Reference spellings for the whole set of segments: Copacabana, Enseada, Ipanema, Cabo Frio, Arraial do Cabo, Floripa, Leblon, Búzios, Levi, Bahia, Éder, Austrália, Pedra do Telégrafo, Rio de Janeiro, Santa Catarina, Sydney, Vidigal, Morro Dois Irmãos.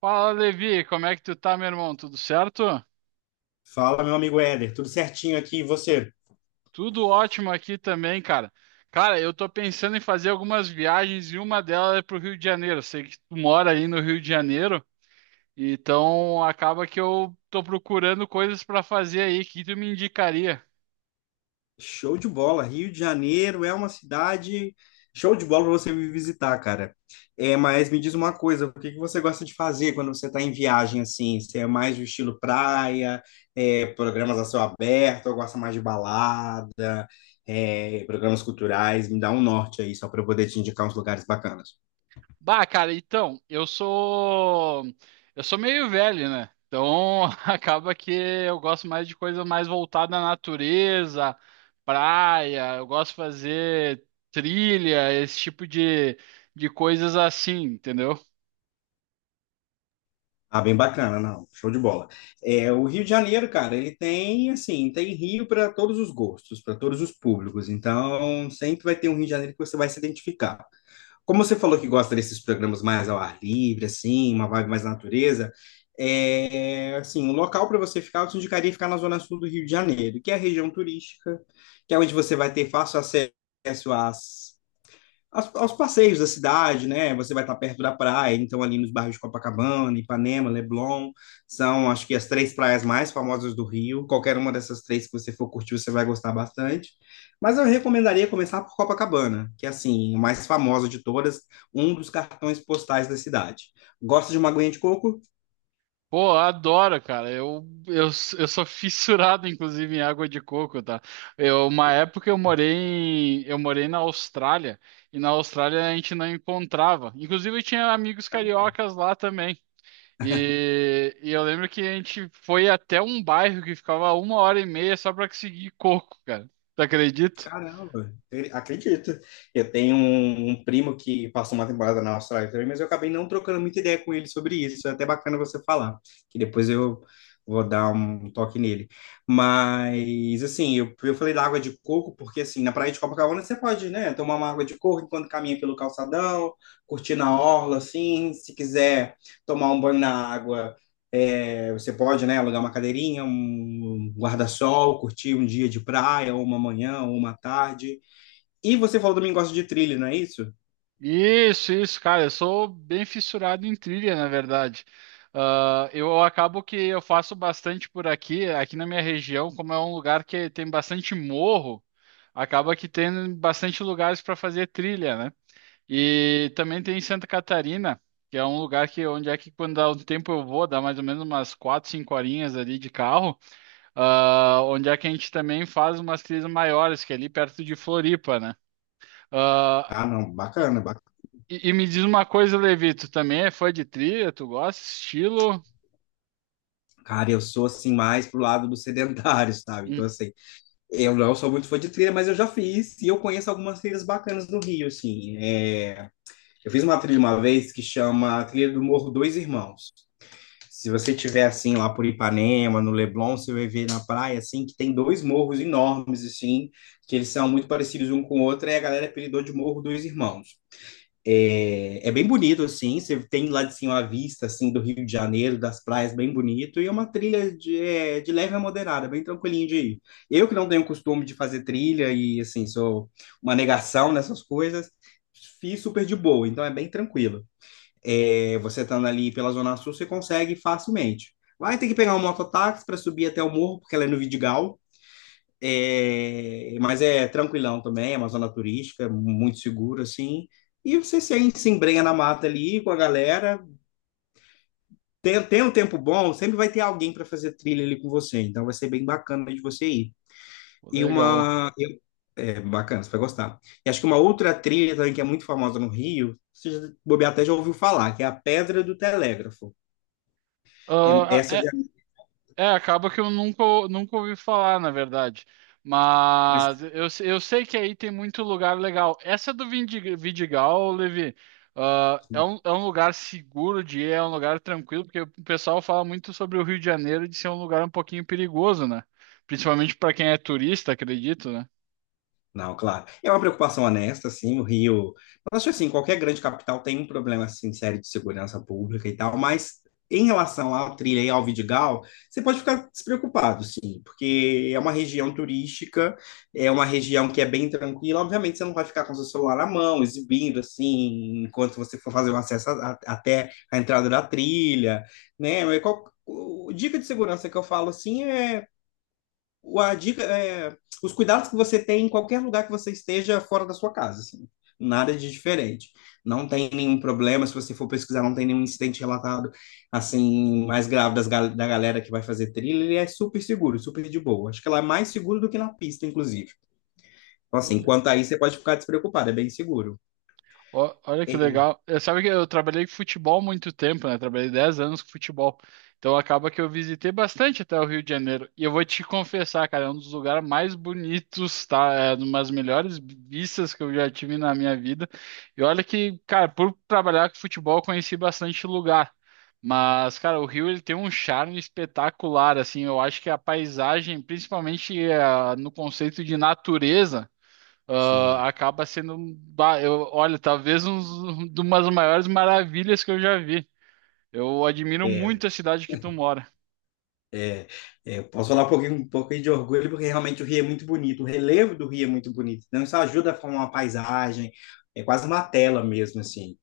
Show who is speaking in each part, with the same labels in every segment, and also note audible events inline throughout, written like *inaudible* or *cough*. Speaker 1: Fala, Levi, como é que tu tá, meu irmão? Tudo certo?
Speaker 2: Fala, meu amigo Éder, tudo certinho aqui e você?
Speaker 1: Tudo ótimo aqui também, cara. Cara, eu tô pensando em fazer algumas viagens e uma delas é pro Rio de Janeiro. Eu sei que tu mora aí no Rio de Janeiro, então acaba que eu tô procurando coisas pra fazer aí. O que tu me indicaria?
Speaker 2: Show de bola. Rio de Janeiro é uma cidade show de bola para você vir visitar, cara. É, mas me diz uma coisa, o que que você gosta de fazer quando você está em viagem assim? Você é mais do estilo praia, é, programas a céu aberto, ou gosta mais de balada, é, programas culturais? Me dá um norte aí, só para eu poder te indicar uns lugares bacanas.
Speaker 1: Bah, cara, então, eu sou meio velho, né? Então, *laughs* acaba que eu gosto mais de coisa mais voltada à natureza, praia, eu gosto de fazer trilha, esse tipo de coisas assim, entendeu?
Speaker 2: Ah, bem bacana, não. Show de bola. O Rio de Janeiro, cara, ele tem, assim, tem Rio para todos os gostos, para todos os públicos. Então, sempre vai ter um Rio de Janeiro que você vai se identificar. Como você falou que gosta desses programas mais ao ar livre, assim, uma vibe mais natureza, é, assim, um local para você ficar, eu te indicaria ficar na zona sul do Rio de Janeiro, que é a região turística, que é onde você vai ter fácil acesso às aos passeios da cidade, né? Você vai estar perto da praia, então ali nos bairros de Copacabana, Ipanema, Leblon, são acho que as três praias mais famosas do Rio. Qualquer uma dessas três que você for curtir, você vai gostar bastante. Mas eu recomendaria começar por Copacabana, que é assim, a mais famosa de todas, um dos cartões postais da cidade. Gosta de uma aguinha de coco?
Speaker 1: Pô, eu adoro, cara. Eu sou *laughs* fissurado, inclusive, em água de coco, tá? Eu, uma época eu morei na Austrália, e na Austrália a gente não encontrava. Inclusive, eu tinha amigos cariocas lá também. E eu lembro que a gente foi até um bairro que ficava uma hora e meia só pra conseguir coco, cara. Tu acredita?
Speaker 2: Caramba, eu acredito. Eu tenho um, primo que passou uma temporada na Austrália também, mas eu acabei não trocando muita ideia com ele sobre isso. É até bacana você falar, que depois eu vou dar um toque nele. Mas, assim, eu falei da água de coco, porque, assim, na praia de Copacabana você pode, né, tomar uma água de coco enquanto caminha pelo calçadão, curtir na orla, assim, se quiser tomar um banho na água, você pode, né, alugar uma cadeirinha, um guarda-sol, curtir um dia de praia, ou uma manhã, ou uma tarde. E você falou também que gosta de trilha, não é isso?
Speaker 1: Isso, cara. Eu sou bem fissurado em trilha, na verdade. Ah, eu acabo que eu faço bastante por aqui, aqui na minha região, como é um lugar que tem bastante morro, acaba que tem bastante lugares para fazer trilha, né? E também tem Santa Catarina, que é um lugar que onde é que quando dá um tempo eu vou, dá mais ou menos umas quatro, cinco horinhas ali de carro. Ah, onde é que a gente também faz umas trilhas maiores, que é ali perto de Floripa, né? Ah,
Speaker 2: Ah, não,
Speaker 1: e,
Speaker 2: bacana, bacana.
Speaker 1: e me diz uma coisa, Levi, tu também é fã de trilha? Tu gosta? Estilo?
Speaker 2: Cara, eu sou assim mais pro lado do sedentário, sabe?
Speaker 1: Hum,
Speaker 2: Então, assim, eu não sou muito fã de trilha, mas eu já fiz e eu conheço algumas trilhas bacanas no Rio, assim. É, Eu fiz uma trilha uma vez que chama Trilha do Morro Dois Irmãos. Se você tiver assim lá por Ipanema, no Leblon, você vai ver na praia assim que tem dois morros enormes assim, que eles são muito parecidos um com o outro, e a galera apelidou de Morro dos Irmãos. É, é bem bonito assim, você tem lá de cima a vista assim do Rio de Janeiro, das praias, bem bonito, e é uma trilha de, é, de leve a moderada, bem tranquilinho de ir. Eu que não tenho costume de fazer trilha e assim, sou uma negação nessas coisas, fiz super de boa, então é bem tranquilo. É, você estando ali pela Zona Sul, você consegue facilmente. Vai ter que pegar um mototáxi para subir até o morro, porque ela é no Vidigal. É, mas é tranquilão também, é uma zona turística, muito seguro, assim. E você se embrenha na mata ali com a galera. Tem, tem um tempo bom, sempre vai ter alguém para fazer trilha ali com você. Então vai ser bem bacana de você ir. E
Speaker 1: legal.
Speaker 2: uma. eu- É bacana, você vai gostar. E acho que uma outra trilha também que é muito famosa no Rio, você já, bobear até já ouviu falar, que é a Pedra do Telégrafo. É,
Speaker 1: Ah,
Speaker 2: essa já.
Speaker 1: é, acaba que eu nunca, nunca ouvi falar, na verdade.
Speaker 2: Mas,
Speaker 1: Mas eu, se- eu sei que aí tem muito lugar legal. Essa do Vidigal, Levi, ah, é um lugar seguro de ir, é um lugar tranquilo, porque o pessoal fala muito sobre o Rio de Janeiro de ser um lugar um pouquinho perigoso, né? Principalmente para quem é turista, acredito, né?
Speaker 2: não, claro. É uma preocupação honesta, assim, o Rio. Eu acho assim, qualquer grande capital tem um problema assim, sério de segurança pública e tal, mas em relação ao Trilha e ao Vidigal, você pode ficar despreocupado, sim, porque é uma região turística, é uma região que é bem tranquila. Obviamente, você não vai ficar com seu celular na mão, exibindo, assim, enquanto você for fazer o acesso até a entrada da trilha, né? Mas dica de segurança que eu falo, assim, é a dica é os cuidados que você tem em qualquer lugar que você esteja fora da sua casa, assim. Nada de diferente. Não tem nenhum problema, se você for pesquisar, não tem nenhum incidente relatado, assim, mais grave da galera que vai fazer trilha, ele é super seguro, super de boa. Acho que ela é mais seguro do que na pista, inclusive. Então, assim, quanto a isso, você pode ficar despreocupado, é bem seguro.
Speaker 1: Ó, olha que
Speaker 2: É,
Speaker 1: legal. Sabe que eu trabalhei com futebol há muito tempo, né? Trabalhei 10 anos com futebol. Então acaba que eu visitei bastante até o Rio de Janeiro. E eu vou te confessar, cara, é um dos lugares mais bonitos, tá? É uma das melhores vistas que eu já tive na minha vida. E olha que, cara, por trabalhar com futebol, eu conheci bastante lugar. Mas, cara, o Rio ele tem um charme espetacular, assim. Eu acho que a paisagem, principalmente no conceito de natureza
Speaker 2: sim.
Speaker 1: acaba sendo, bah, eu, olha, talvez de umas maiores maravilhas que eu já vi. Eu admiro muito a cidade que tu mora.
Speaker 2: É, Eu posso falar um pouquinho de orgulho, porque realmente o Rio é muito bonito, o relevo do Rio é muito bonito. Então, isso ajuda a formar uma paisagem, é quase uma tela mesmo, assim.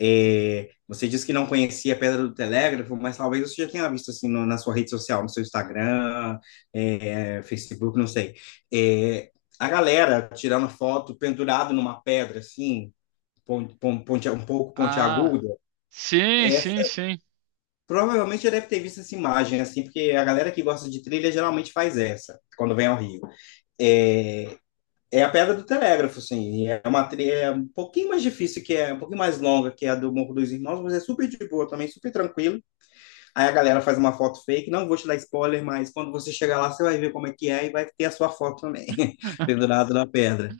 Speaker 2: É, você disse que não conhecia a Pedra do Telégrafo, mas talvez você já tenha visto, assim, na sua rede social, no seu Instagram, é, Facebook, não sei. É, a galera tirando foto pendurado numa pedra, assim, um pouco
Speaker 1: Ah,
Speaker 2: pontiaguda,
Speaker 1: sim,
Speaker 2: é
Speaker 1: sim, sim.
Speaker 2: provavelmente já deve ter visto essa imagem, assim, porque a galera que gosta de trilha geralmente faz essa, quando vem ao Rio. É, é a Pedra do Telégrafo, assim, é uma trilha um pouquinho mais difícil, que é um pouquinho mais longa que é a do Morro dos Irmãos, mas é super de boa também, super tranquilo. Aí a galera faz uma foto fake, não vou te dar spoiler, mas quando você chegar lá, você vai ver como é que é e vai ter a sua foto também, *laughs* pendurada na pedra.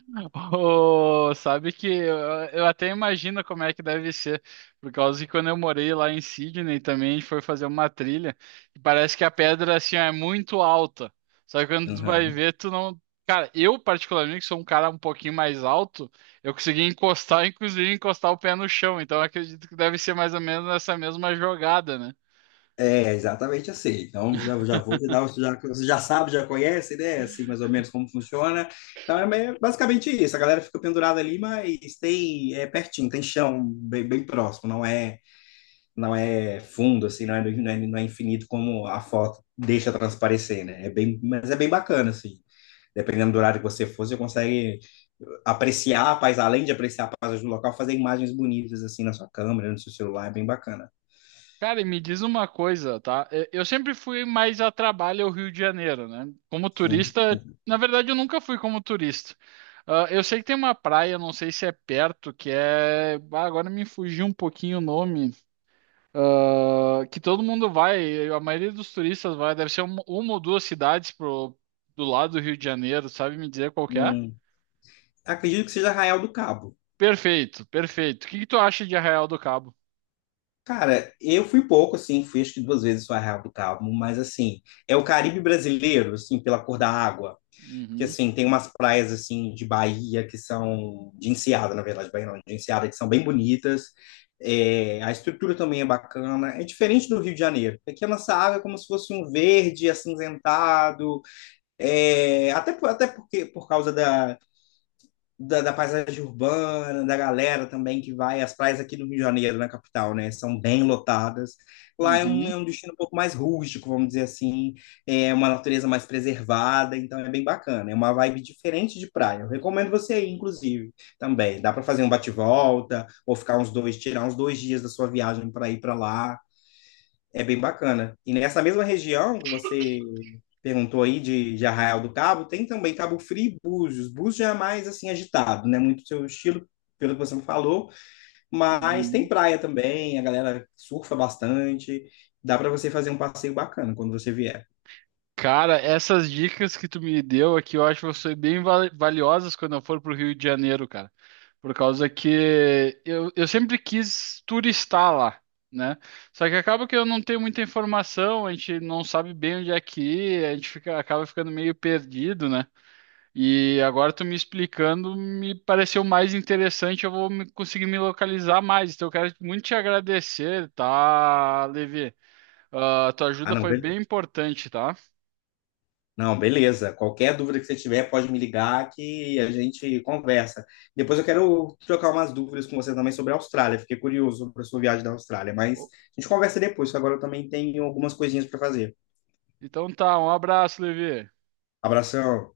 Speaker 1: Ô, sabe que eu até imagino como é que deve ser, por causa que quando eu morei lá em Sydney também, a gente foi fazer uma trilha, e parece que a pedra assim ó, é muito alta. Só que quando tu vai
Speaker 2: Uhum.
Speaker 1: ver, tu não. Cara, eu particularmente, que sou um cara um pouquinho mais alto, eu consegui encostar, *laughs* inclusive encostar o pé no chão, então eu acredito que deve ser mais ou menos essa mesma jogada, né?
Speaker 2: É, exatamente assim. Então, já, já vou te dar, o já, você já sabe, já conhece, né? Assim, mais ou menos como funciona. Então, basicamente isso. A galera fica pendurada ali, mas tem, é pertinho, tem chão bem, bem próximo. Não é, não é fundo, assim, não é infinito como a foto deixa transparecer, né? É bem, mas é bem bacana, assim. Dependendo do horário que você for, você consegue apreciar a paisagem, além de apreciar a paisagem do local, fazer imagens bonitas, assim, na sua câmera, no seu celular. É bem bacana.
Speaker 1: Cara, e me diz uma coisa, tá? Eu sempre fui mais a trabalho ao Rio de Janeiro, né? Como
Speaker 2: Sim.
Speaker 1: turista, na verdade, eu nunca fui como turista. Ah, eu sei que tem uma praia, não sei se é perto, que é. Ah, agora me fugiu um pouquinho o nome. Ah, que todo mundo vai, a maioria dos turistas vai, deve ser uma ou duas cidades pro, do lado do Rio de Janeiro, sabe me dizer qual que é?
Speaker 2: Hum. Acredito que seja Arraial do Cabo.
Speaker 1: Perfeito, perfeito. O que que tu acha de Arraial do Cabo?
Speaker 2: Cara, eu fui pouco, assim, fui acho que duas vezes só Arraial do Cabo, mas assim, é o Caribe brasileiro, assim, pela cor da
Speaker 1: Hum.
Speaker 2: água. Porque
Speaker 1: Uhum,
Speaker 2: assim, tem umas praias assim de Bahia que são de Enseada, na verdade, Bahia não, de Enseada, que são bem bonitas. É, a estrutura também é bacana, é diferente do Rio de Janeiro. Aqui a nossa água é como se fosse um verde acinzentado, até porque por causa da paisagem urbana, da galera também que vai. As praias aqui do Rio de Janeiro, na capital, né, são bem lotadas. Lá é
Speaker 1: uhum,
Speaker 2: um destino um pouco mais rústico, vamos dizer assim, é uma natureza mais preservada, então é bem bacana. É uma vibe diferente de praia. Eu recomendo você ir, inclusive, também. Dá para fazer um bate-volta, ou ficar uns dois, tirar uns dois dias da sua viagem para ir para lá. É bem bacana. E nessa mesma região que você perguntou aí de Arraial do Cabo, tem também Cabo Frio e Búzios. Búzios já é mais assim agitado, né? Muito seu estilo, pelo que você me falou, mas tem
Speaker 1: uhum.
Speaker 2: praia também, a galera surfa bastante. Dá para você fazer um passeio bacana quando você vier.
Speaker 1: Cara, essas dicas que tu me deu aqui, eu acho que vão ser bem valiosas quando eu for pro Rio de Janeiro, cara. Por causa que eu sempre quis turistar lá, né? Só que acaba que eu não tenho muita informação, a gente não sabe bem onde é que ir, a gente fica, acaba ficando meio perdido, né? E agora tu me explicando, me pareceu mais interessante, eu vou conseguir me localizar mais. Então eu quero muito te agradecer, tá, Levi? Ah, tua
Speaker 2: Ah,
Speaker 1: ajuda
Speaker 2: não,
Speaker 1: foi bem importante, tá?
Speaker 2: não, beleza. Qualquer dúvida que você tiver, pode me ligar que a gente conversa. Depois eu quero trocar umas dúvidas com você também sobre a Austrália. Fiquei curioso sobre a sua viagem da Austrália, mas a gente conversa depois, que agora eu também tenho algumas coisinhas para fazer.
Speaker 1: Então tá, um abraço, Levi.
Speaker 2: Abração.